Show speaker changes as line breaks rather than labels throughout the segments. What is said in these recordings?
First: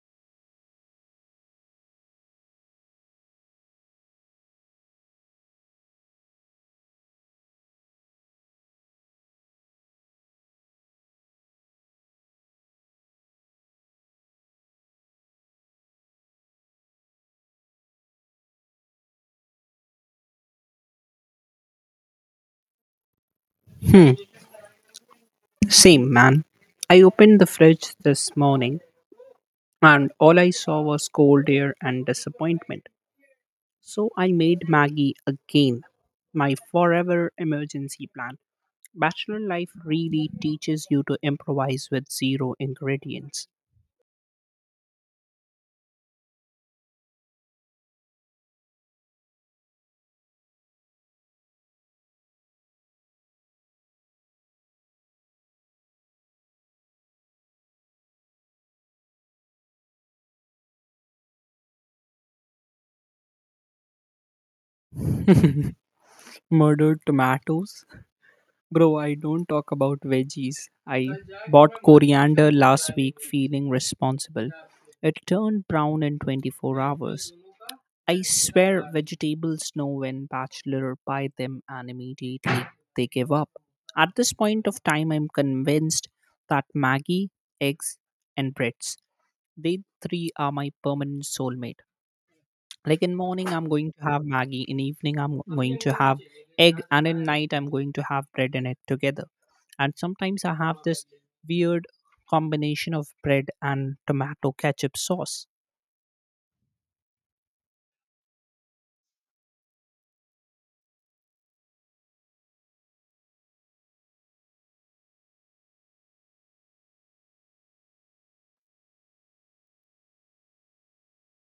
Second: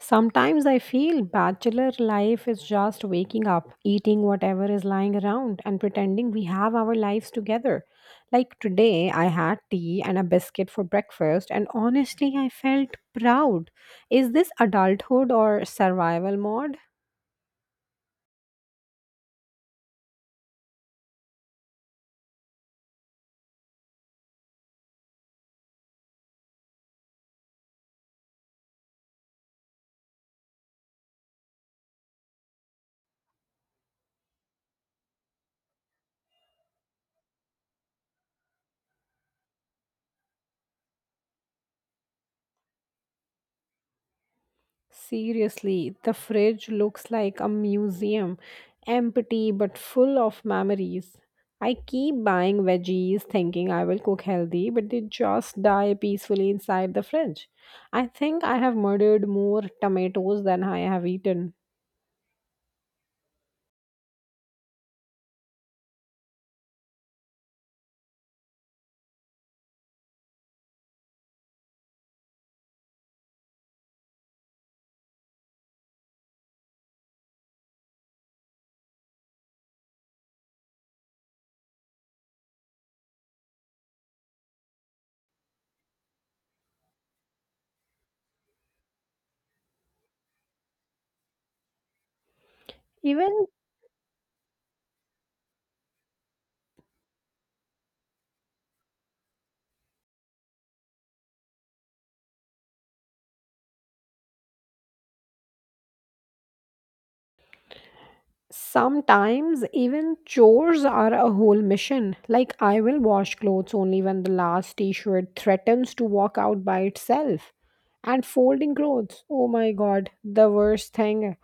Sometimes I feel bachelor life is just waking up, eating whatever is lying around, and pretending we have our lives together. Like today, I had tea and a biscuit for breakfast, and honestly, I felt proud. Is this adulthood or survival mode?
Hmm, same man. I opened the fridge this morning and all I saw was cold air and disappointment. So I made Maggie again, my forever emergency plan. Bachelor life really teaches you to improvise with zero ingredients.
Seriously, the fridge looks like a museum, empty but full of memories. I keep buying veggies thinking I will cook healthy, but they just die peacefully inside the fridge. I think I have murdered more tomatoes than I have eaten.
Murdered tomatoes? Bro, I don't talk about veggies. I bought coriander last week feeling responsible. It turned brown in 24 hours. I swear vegetables know when bachelor buy them and immediately they give up. At this point of time, I'm convinced that Maggie, eggs, and breads, they three are my permanent soulmate. Like in
Even
morning, I'm going to have Maggie. In evening, I'm going to have egg, and in night, I'm going to have bread and egg together. And sometimes I have this weird combination of bread and tomato ketchup sauce.
Sometimes even chores are a whole mission. Like I will wash clothes only when the last t-shirt threatens to walk out by itself. And folding clothes, oh my god, the worst thing.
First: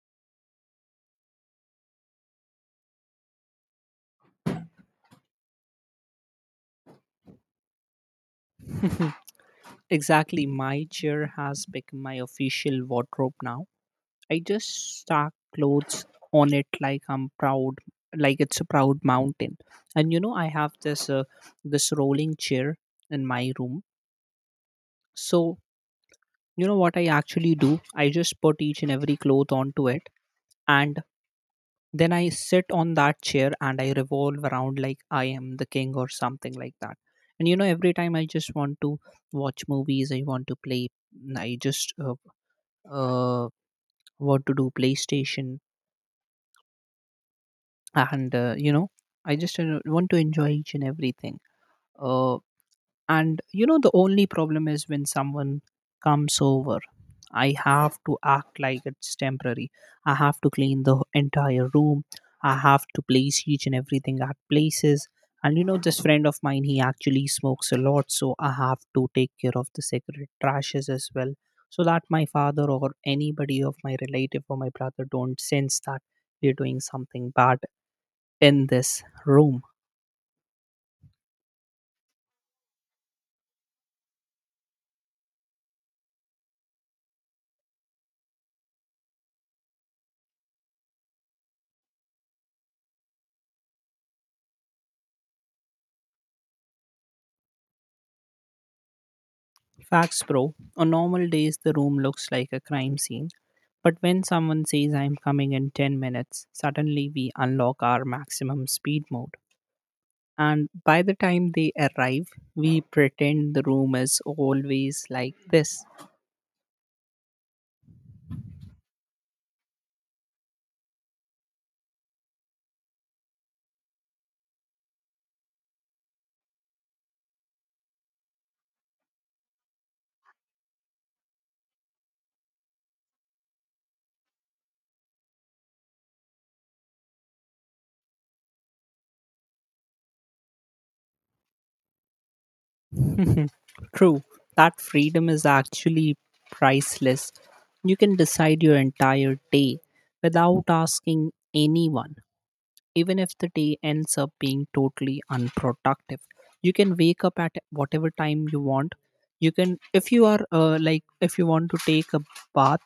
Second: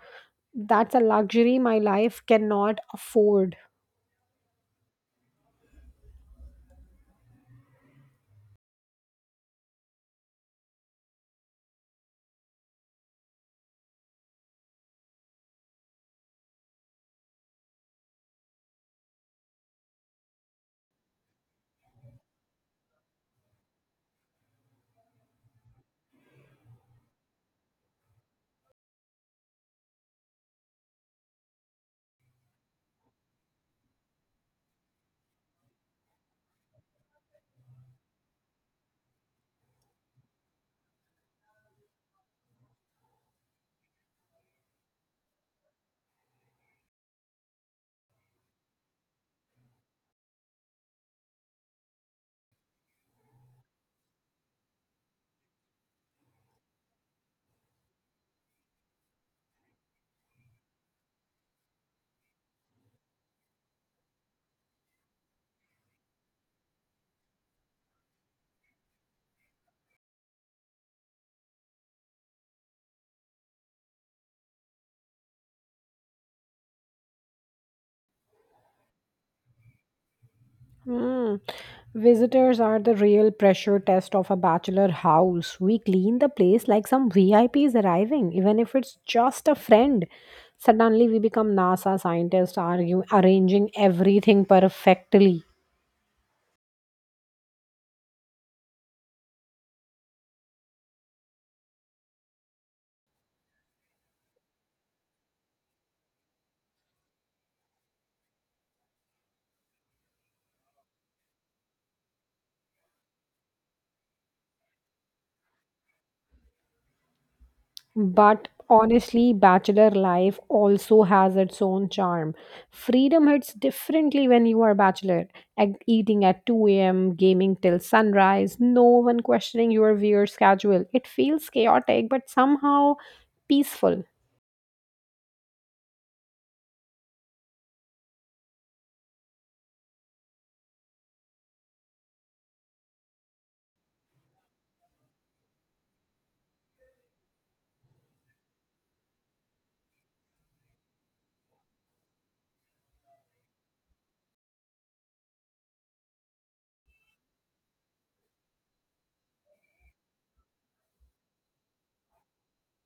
That's a luxury my life cannot afford.
Exactly. My chair has become my official wardrobe now. I just stack clothes on it like I'm proud, like it's a proud mountain. And you know, I have this this rolling chair in my room. So you know what I actually do? I just put each and every cloth onto it, and then I sit on that chair and I revolve around like I am the king or something like that. And you know, every time I just want to watch movies, I want to play I just uh, what to do, PlayStation, and you know, I just want to enjoy each and everything. Uh, And you know, the only problem is when someone comes over, I have to act like it's temporary. I have to clean the entire room. I have to place each and everything at places. And you know, this friend of mine, he actually smokes a lot, so I have to take care of the cigarette trashes as well, so that my father or anybody of my relative or my brother don't sense that we're doing something bad in this room.
Hmm. Visitors are the real pressure test of a bachelor house. We clean the place like some VIP is arriving, even if it's just a friend. Suddenly, we become NASA scientists, argue, arranging everything perfectly.
Facts, bro. On normal days, the room looks like a crime scene. But when someone says, I'm coming in 10 minutes, suddenly we unlock our maximum speed mode. And by the time they arrive, we pretend the room is always like this.
But honestly, bachelor life also has its own charm. Freedom hits differently when you are bachelor. Eating at 2 a.m., gaming till sunrise, no one questioning your weird schedule. It feels chaotic, but somehow peaceful.
True, that freedom is actually priceless. You can decide your entire day without asking anyone, even if the day ends up being totally unproductive. You can wake up at whatever time you want. You can, if you are like, if you want to take a bath,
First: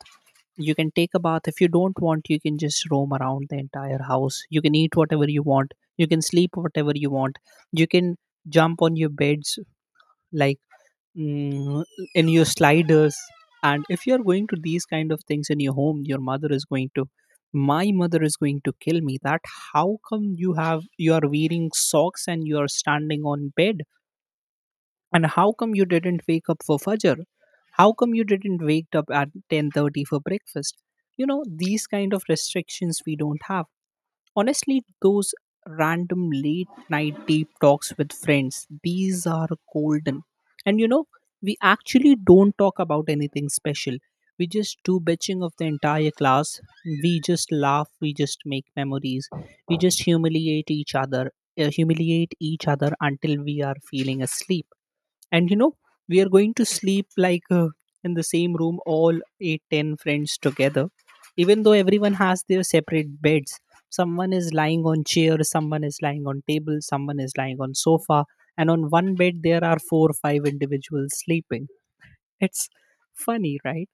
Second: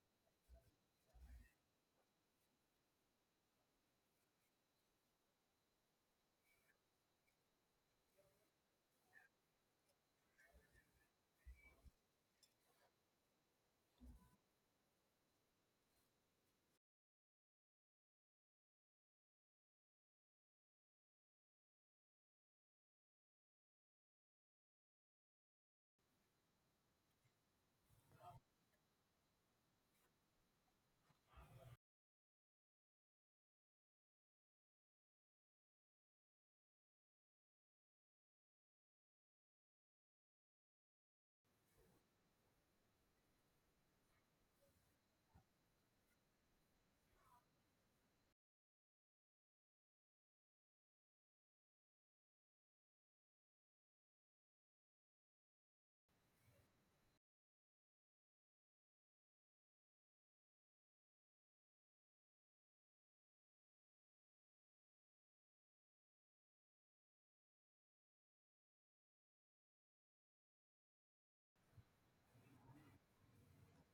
you can take a bath. If you don't want, you can just roam around the entire house. You can eat whatever you want. You can sleep whatever you want. You can jump on your beds like mm, in your sliders. And if you are going to these kind of things in your home your mother is going to my mother is going to kill me. That how come you have you are wearing socks and you are standing on bed, and how come you didn't wake up for fajr, how come you didn't wake up at 10:30 for breakfast. You know these kind of restrictions we don't have. Honestly, those random late night deep talks with friends, these are golden. And you know, we actually don't talk about anything special. We just do bitching of the entire class. We just laugh. We just make memories. We just humiliate each other until we are feeling asleep. And you know we are going to sleep like in the same room all 8 10 friends together, even though everyone has their separate beds. Someone is lying on chair, someone is lying on table, someone is lying on sofa, and on one bed there are four or five individuals sleeping. It's funny, right?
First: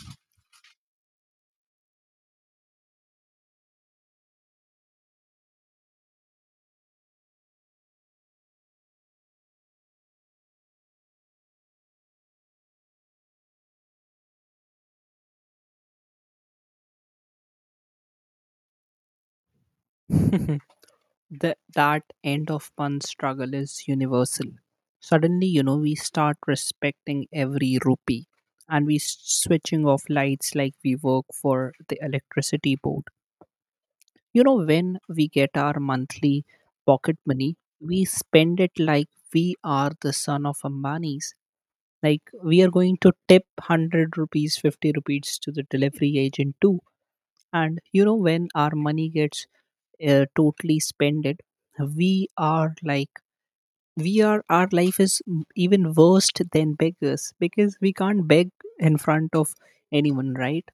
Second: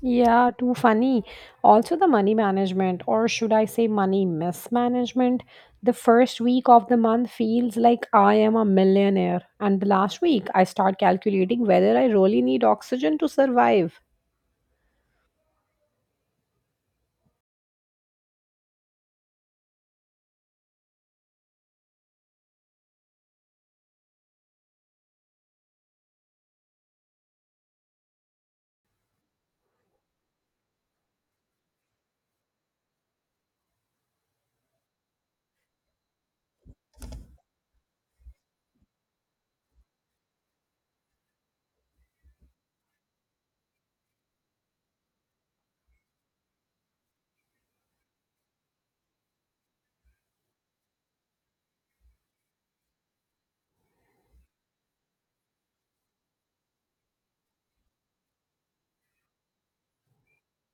Yeah, too funny. Also, the money management, or should I say money mismanagement, the first week of the month feels like I am a millionaire. And the last week, I start calculating whether I really need oxygen to survive.
The that end of month struggle is universal. Suddenly, you know, we start respecting every rupee and switching off lights like we work for the electricity board. You know, when we get our monthly pocket money, we spend it like we are the son of Ambani's. Like we are going to tip 100 rupees, 50 rupees to the delivery agent too. And you know when our money gets totally spended, we are like, we are our even worse than beggars because we can't beg in front of anyone, right?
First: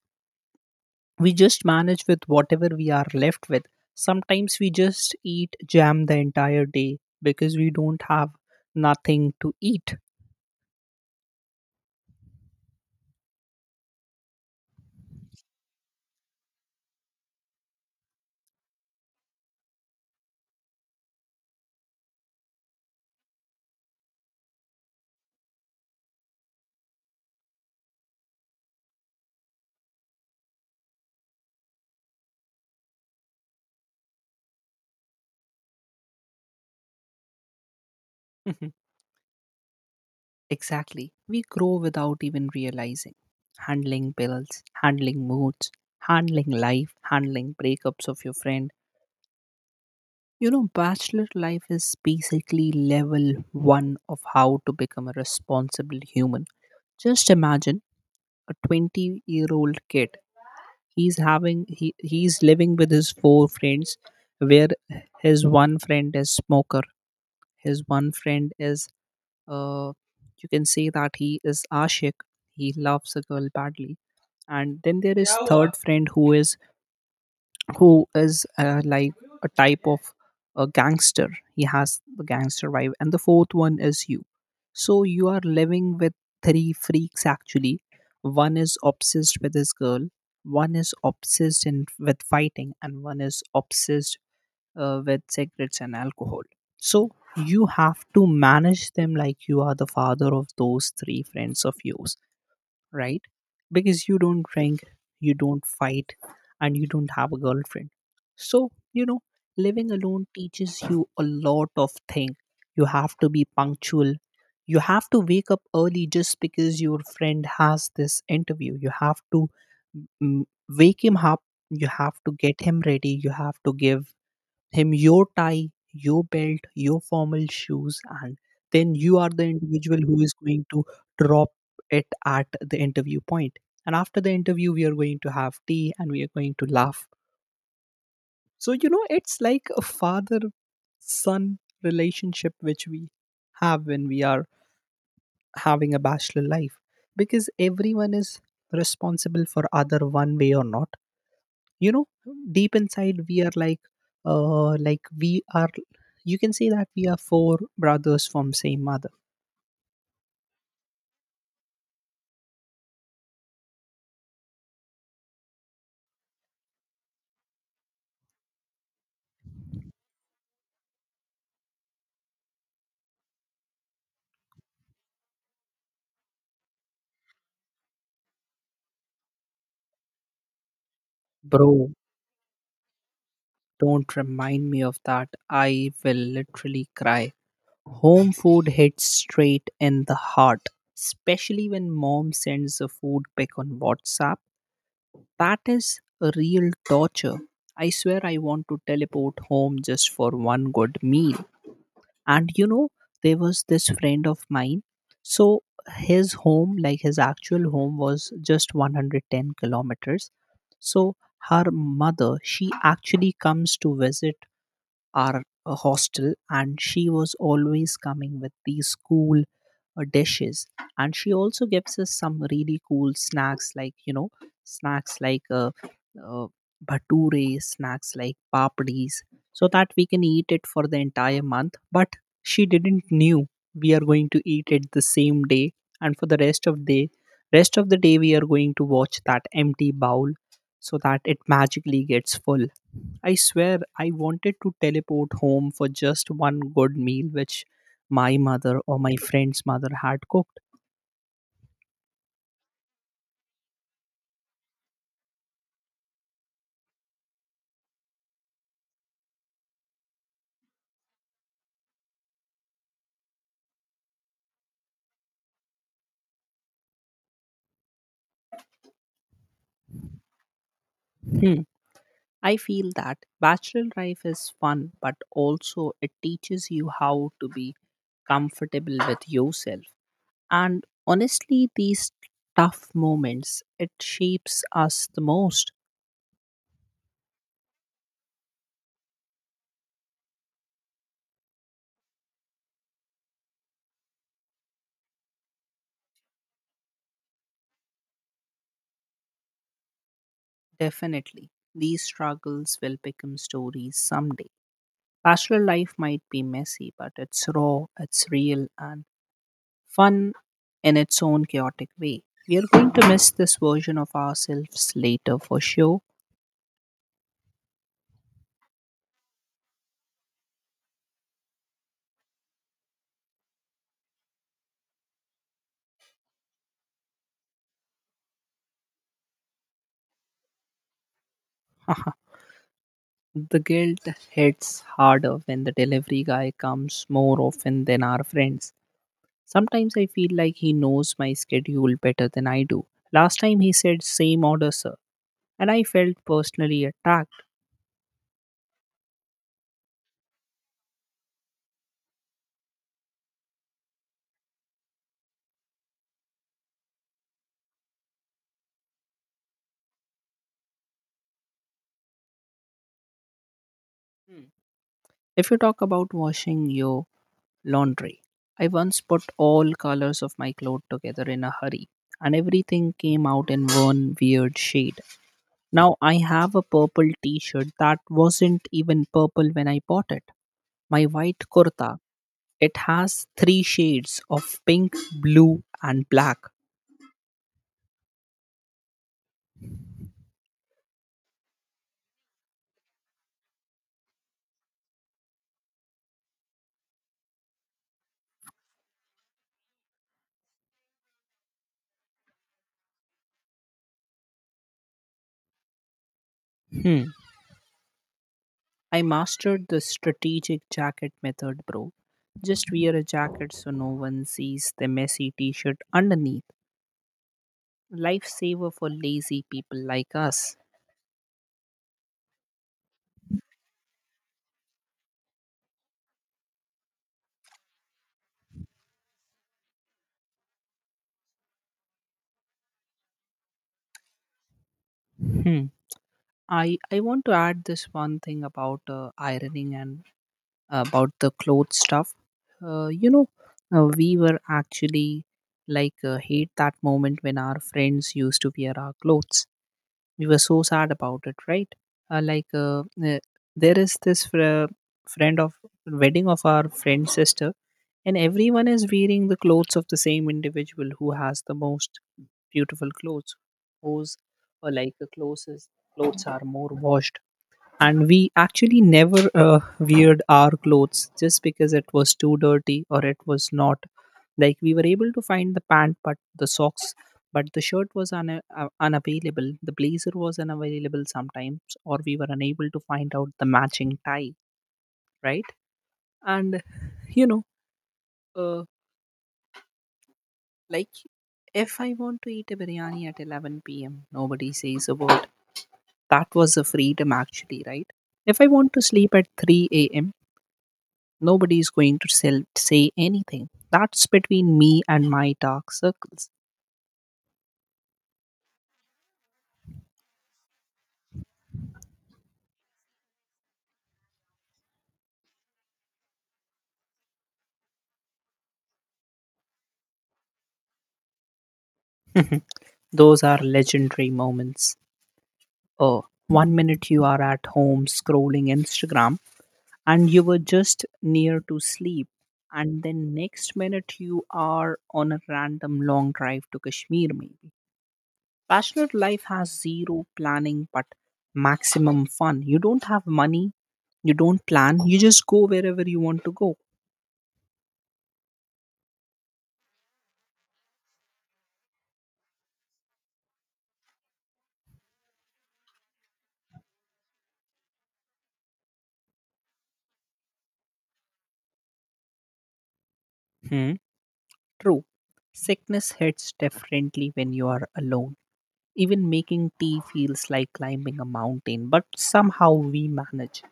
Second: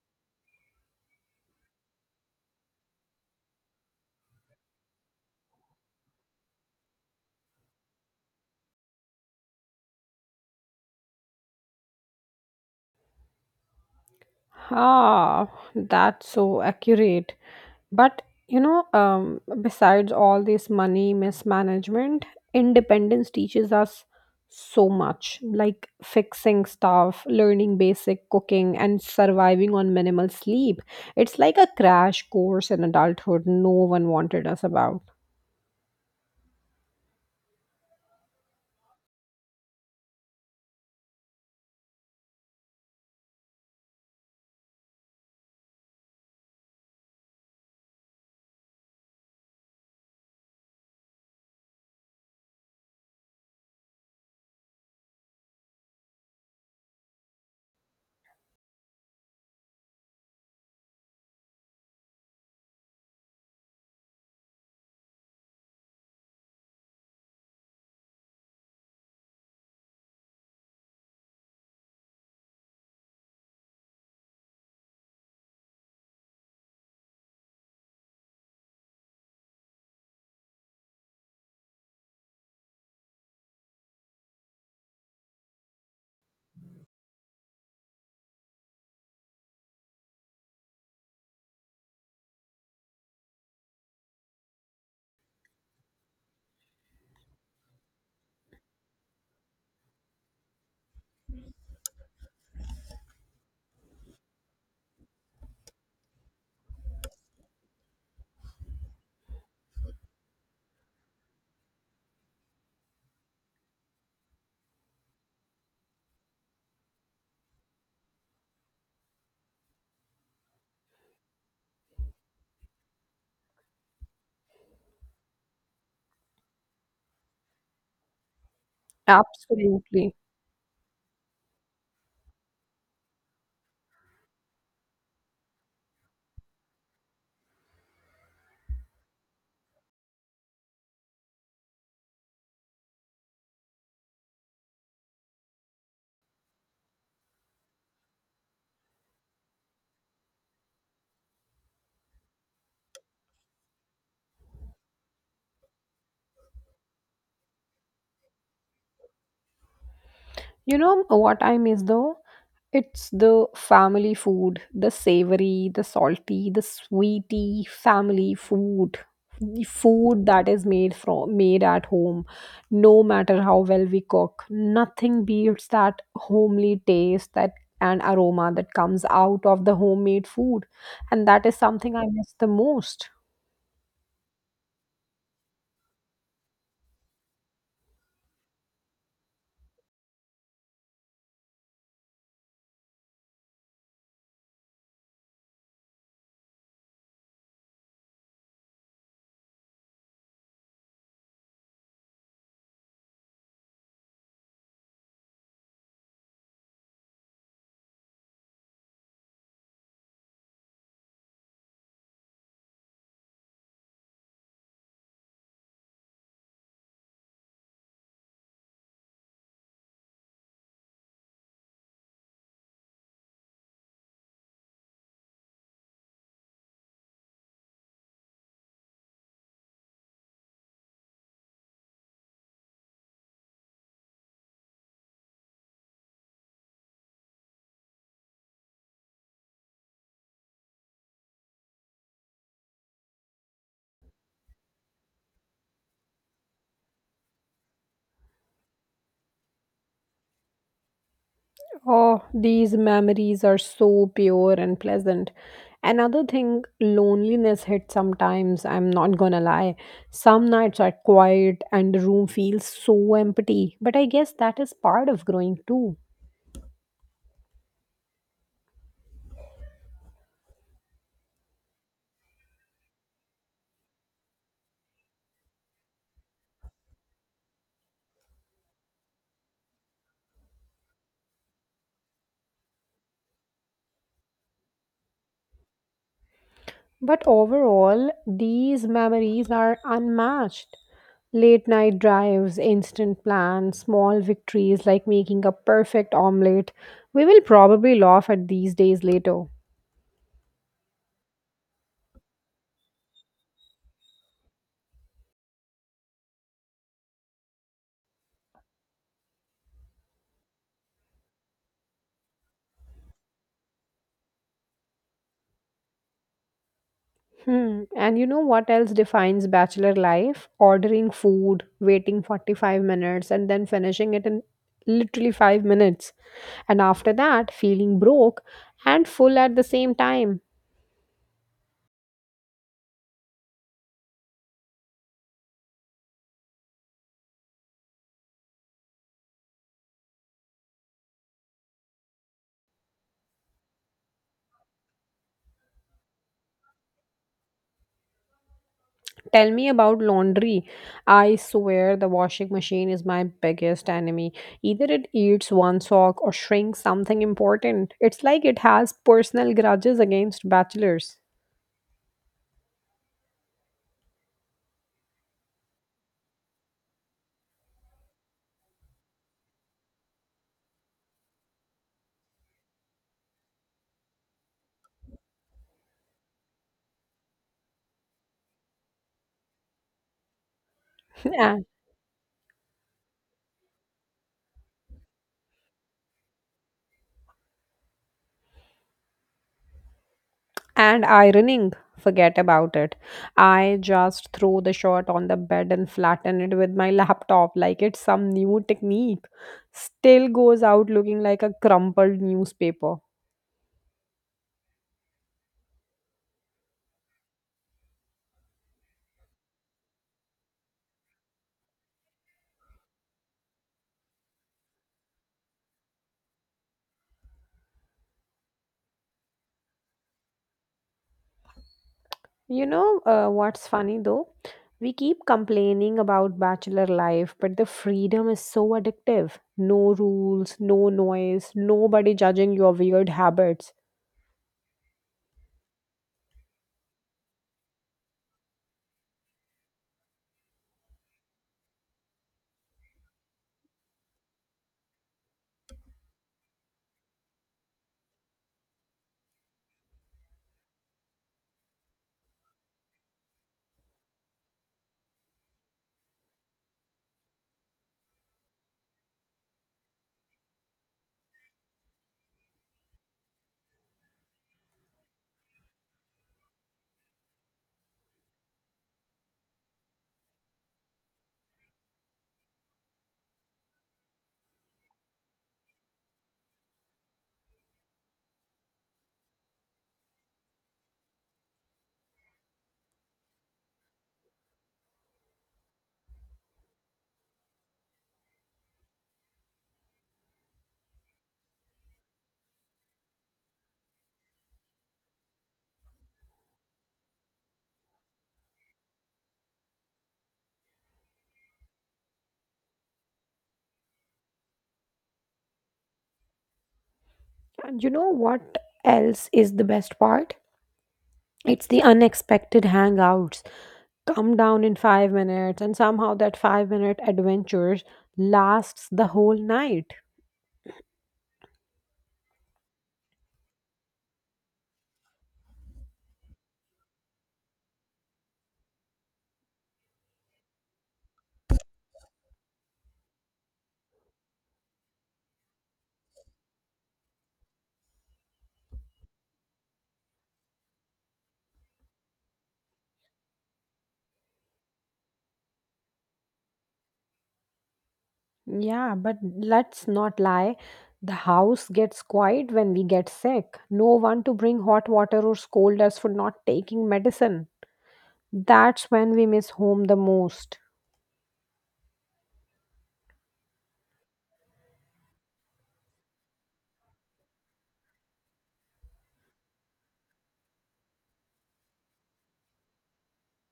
We just manage with whatever we are left with. Sometimes we just eat jam the entire day because we don't have nothing to eat.
Ah, that's so accurate. But you know, besides all this money mismanagement, independence teaches us so much, like fixing stuff, learning basic cooking, and surviving on minimal sleep. It's like a crash course in adulthood no one wanted us about.
Mhm. Exactly. We grow without even realizing. Handling bills, handling moods, handling life, handling breakups of your friend. You know, bachelor life is basically level one of how to become a responsible human. Just imagine a 20-year-old kid. He's living with his four friends, where his one friend is smoker. His one friend is, uh, you can say that he is Ashik. He loves a girl badly. And then there is third friend who is like a type of a gangster. He has the gangster vibe. And the fourth one is you. So you are living with three freaks actually. One is obsessed with his girl, one is obsessed with fighting, and one is obsessed with cigarettes and alcohol. So you have to manage them like you are the father of those three friends of yours, right? Because you don't drink, you don't fight, and you don't have a girlfriend. So, you know, living alone teaches you a lot of things. You have to be punctual. You have to wake up early just because your friend has this interview. You have to mm, wake him up. You have to get him ready. You have to give him your tie, your belt, your formal shoes, and then you are the individual
Absolutely.
who is going to drop it at the interview point. And after the interview, we are going to have tea and we are going to laugh. So, you know, it's like a father son relationship which we have when we are having a bachelor life, because everyone is responsible for other one way or not. You know, deep inside we are like, like we are, you can say that we are four brothers from same mother.
You know what I miss though? It's the family food, the savory, the salty, the sweety family food. The food that is made from made at home, no matter how well we cook, nothing beats that homely taste that and aroma that comes out of the homemade food. And that is
Bro,
something I miss the most.
don't remind me of that, I will literally cry. Home food hits straight in the heart, especially when mom sends a food pic on WhatsApp. That is a real torture. I swear I want to teleport home just for one good meal. And you know, there was this friend of mine. So his home, like his actual home was just 110 kilometers. So her mother, she actually comes to visit our hostel, and she was always coming with these cool dishes. And she also gives us some really cool snacks, like you know, snacks like uh, bhature, snacks like papdis, so that we can eat it for the entire month. But she didn't knew we are going to eat it the same day, and for the rest of the day we are going to watch that empty bowl so that it magically gets full. I swear I wanted to teleport home for just one good meal which my mother or my friend's mother had cooked.
Oh, these memories are so pure and pleasant. Another thing, loneliness hits sometimes, I'm not gonna lie. Some nights are quiet and the room feels so empty, but I guess that is part of growing too.
Hmm. I feel that bachelor life is fun, but also it teaches you how to be comfortable with yourself. And honestly, these tough moments, it shapes us the most.
But overall, these memories are unmatched. Late night drives, instant plans, small victories like making a perfect omelette. We will probably laugh at these days later.
Definitely. These struggles will become stories someday. Bachelor life might be messy, but it's raw, it's real, and fun in its own chaotic way. We are going to miss this version of ourselves later for sure.
Hmm. And you know what else defines bachelor life? Ordering food, waiting 45 minutes, and then finishing it in literally 5 minutes. And after that, feeling broke and full at the same time.
The guilt hits harder when the delivery guy comes more often than our friends. Sometimes I feel like he knows my schedule better than I do. Last time he said same order sir, and I felt personally attacked.
Tell me about laundry. I swear the washing machine is my biggest enemy. Either it eats one sock or shrinks something important. It's like it has personal grudges against bachelors.
If you talk about washing your laundry, I once put all colors of my clothes together in a hurry, and everything came out in one weird shade. Now I have a purple t-shirt that wasn't even purple when I bought it. My white kurta, it has three shades of pink, blue and black.
And ironing, forget about it. I just throw the shirt on the bed and flatten it with my laptop like it's some new technique. Still goes out looking like a crumpled newspaper.
Hmm. I mastered the strategic jacket method, bro. Just wear a jacket so no one sees the messy t-shirt underneath. Lifesaver for lazy people like us.
You know, what's funny though, we keep complaining about bachelor life, but the freedom is so addictive. No rules, no noise, nobody judging your weird habits.
Hmm. I want to add this one thing about ironing and about the clothes stuff. You know, we were actually like hate that moment when our friends used to wear our clothes. We were so sad about it, right? Uh, like uh, uh, there is this friend of wedding of our friend's sister, and everyone is wearing the clothes of the same individual who has the most beautiful clothes, whose or like the clothes are more washed, and we actually never weared our clothes just because it was too dirty, or it was not like. We were able to find the pant but the socks, but the shirt was unavailable, the blazer was unavailable sometimes, or we were unable to find out the matching tie, right? And you know uh, like if I want to eat a biryani at 11 p.m., nobody says a word. That was a freedom actually, right? If I want to sleep at 3 a.m., nobody is going to say anything. That's between me and my dark circles.
And you know what else is the best part? It's the unexpected hangouts. Come down in 5 minutes and somehow that 5 minute adventure lasts the whole night.
Those are legendary moments. Oh, one minute you are at home scrolling Instagram and you were just near to sleep, and then next minute you are on a random long drive to Kashmir, maybe. Passionate life has zero planning but maximum fun. You don't have money, you don't plan, you just go wherever you want to go.
Yeah, but let's not lie, the house gets quiet when we get sick. No one to bring hot water or scold us for not taking medicine. That's when we miss home the most.
Hmm. True, sickness hits differently when you are alone. Even making tea feels like climbing a mountain, but somehow we manage.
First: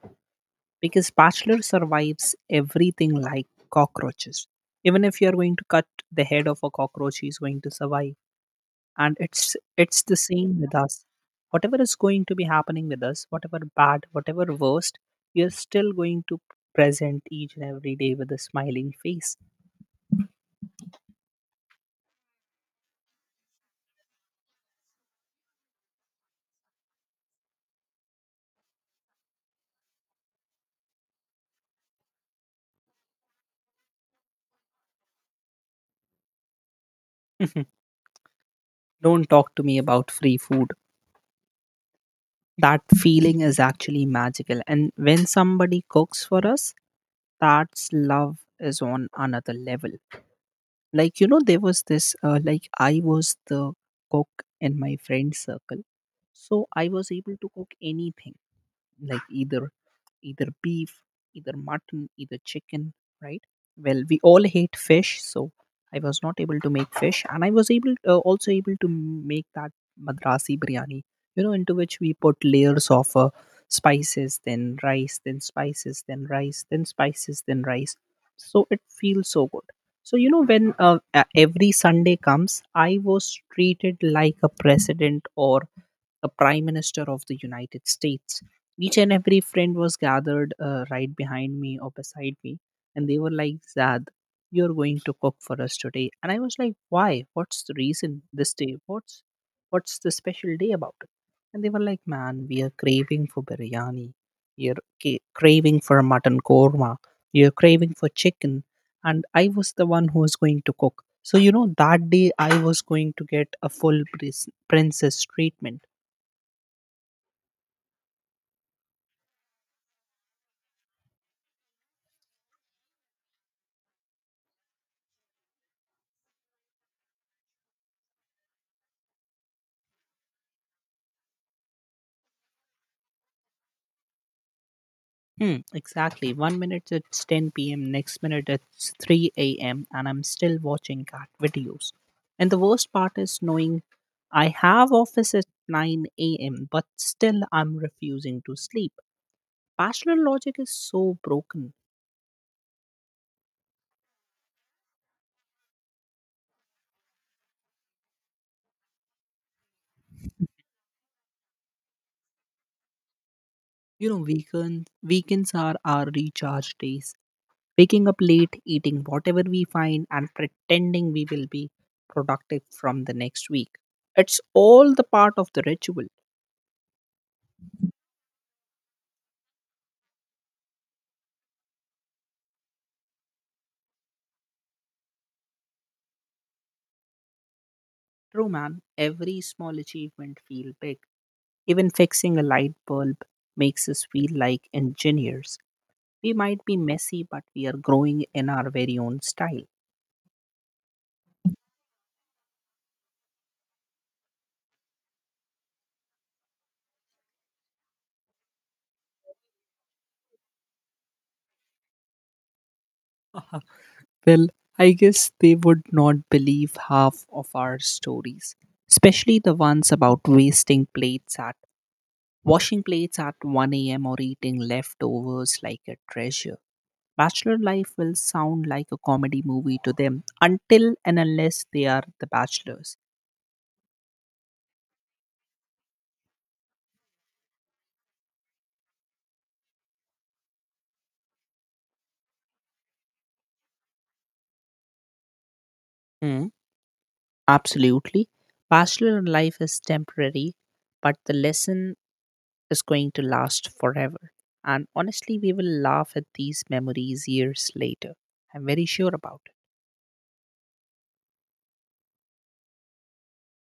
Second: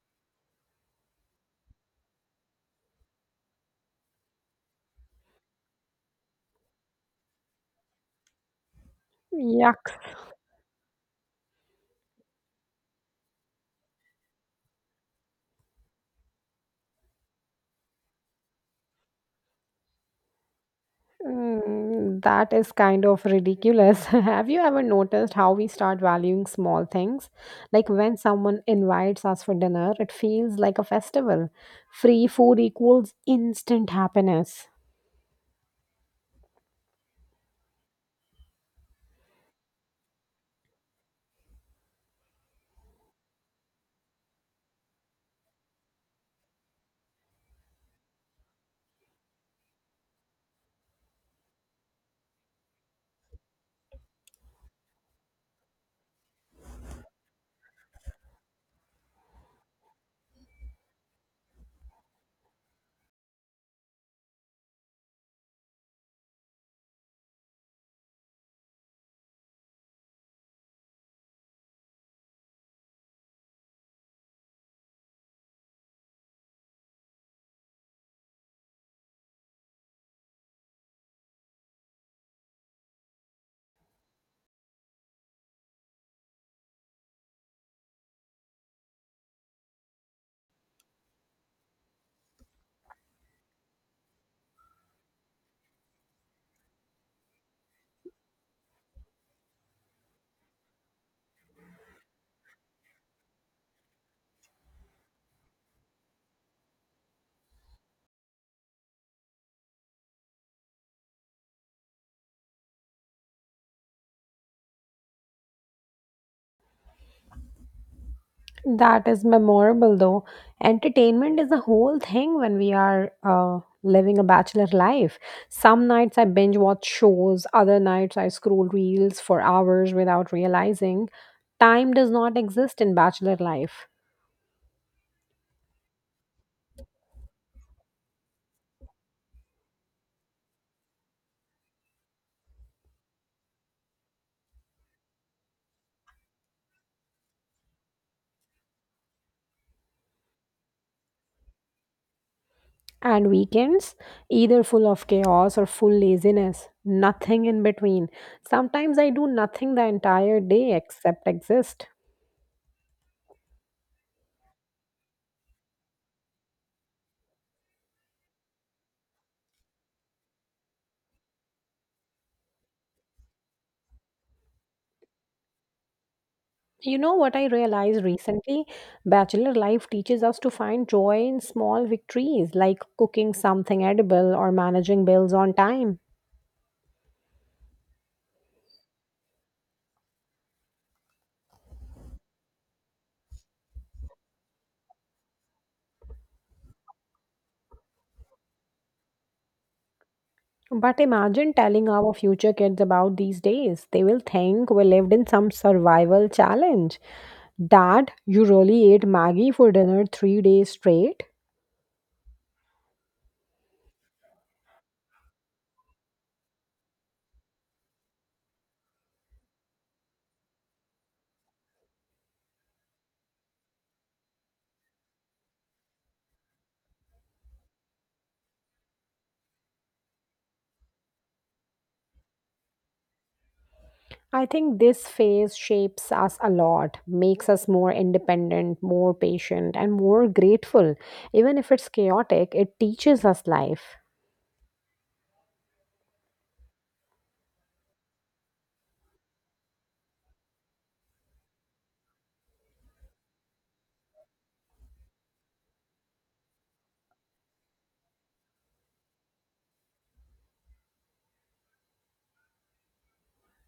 Because Bachelor survives everything like cockroaches. Even if you are going to cut the head of a cockroach, he's going to survive. And it's
Yuck.
it's the same with us. Whatever is going to be happening with us, whatever bad, whatever worst, you're still going to present each and every day with a smiling face.
Mm, that is kind of ridiculous. Have you ever noticed how we start valuing small things? Like when someone invites us for dinner, it feels like a festival. Free food equals instant happiness.
Don't talk to me about free food. That feeling is actually magical, and when somebody cooks for us, that's love is on another level. Like you know there was this like I was the cook in my friend circle, so I was able to cook anything, like either beef, either mutton, either chicken, right? Well, we all hate fish, so I was not able to make fish, and I was able also able to make that madrasi biryani, you know, into which we put layers of spices, then rice, then spices, then rice, then spices, then rice. So it feels so good. So you know, when every Sunday comes, I was treated like a president or the Prime Minister of the United States. Each and every friend was gathered right behind me or beside me, and they were like, Zad, you're going to cook for us today. And I was like, Why? What's the reason this day? What's the special day about it? And they were like, Man, we are craving for biryani. You're craving for mutton korma. You're craving for chicken. And I was the one who was going to cook. So, you know, that day I was going to get a full princess treatment.
That is memorable though. Entertainment is a whole thing when we are living a bachelor life. Some nights I binge watch shows, other nights I scroll reels for hours without realizing time does not exist in bachelor life.
Hmm, exactly. One minute it's 10 p.m., next minute it's 3 a.m., and I'm still watching cat videos. And the worst part is knowing I have office at 9 a.m., but still I'm refusing to sleep. Bachelor logic is so broken.
And weekends, either full of chaos or full laziness, nothing in between. Sometimes I do nothing the entire day except exist.
You know, weekends are our recharge days. Waking up late, eating whatever we find, and pretending we will be productive from the next week. It's all the part of the ritual.
You know what I realized recently? Bachelor life teaches us to find joy in small victories like cooking something edible or managing bills on time.
True, man. Every small achievement feel big. Even fixing a light bulb makes us feel like engineers. We might be messy, but we are growing in our very own style.
But imagine telling our future kids about these days, they will think we lived in some survival challenge. Dad, you really ate maggie for dinner 3 days straight?
Uh-huh. Well, I guess they would not believe half of our stories, especially the ones about wasting plates at washing plates at 1 a.m. or eating leftovers like a treasure. Bachelor life will sound like a comedy movie to them until and unless they are the bachelors.
I think this phase shapes us a lot, makes us more independent, more patient, and more grateful. Even if it's chaotic, it teaches us life.
Hmm. Absolutely. Pastoral life is temporary, but the lesson is going to last forever. And honestly, we will laugh at these memories years later. I'm very sure about it.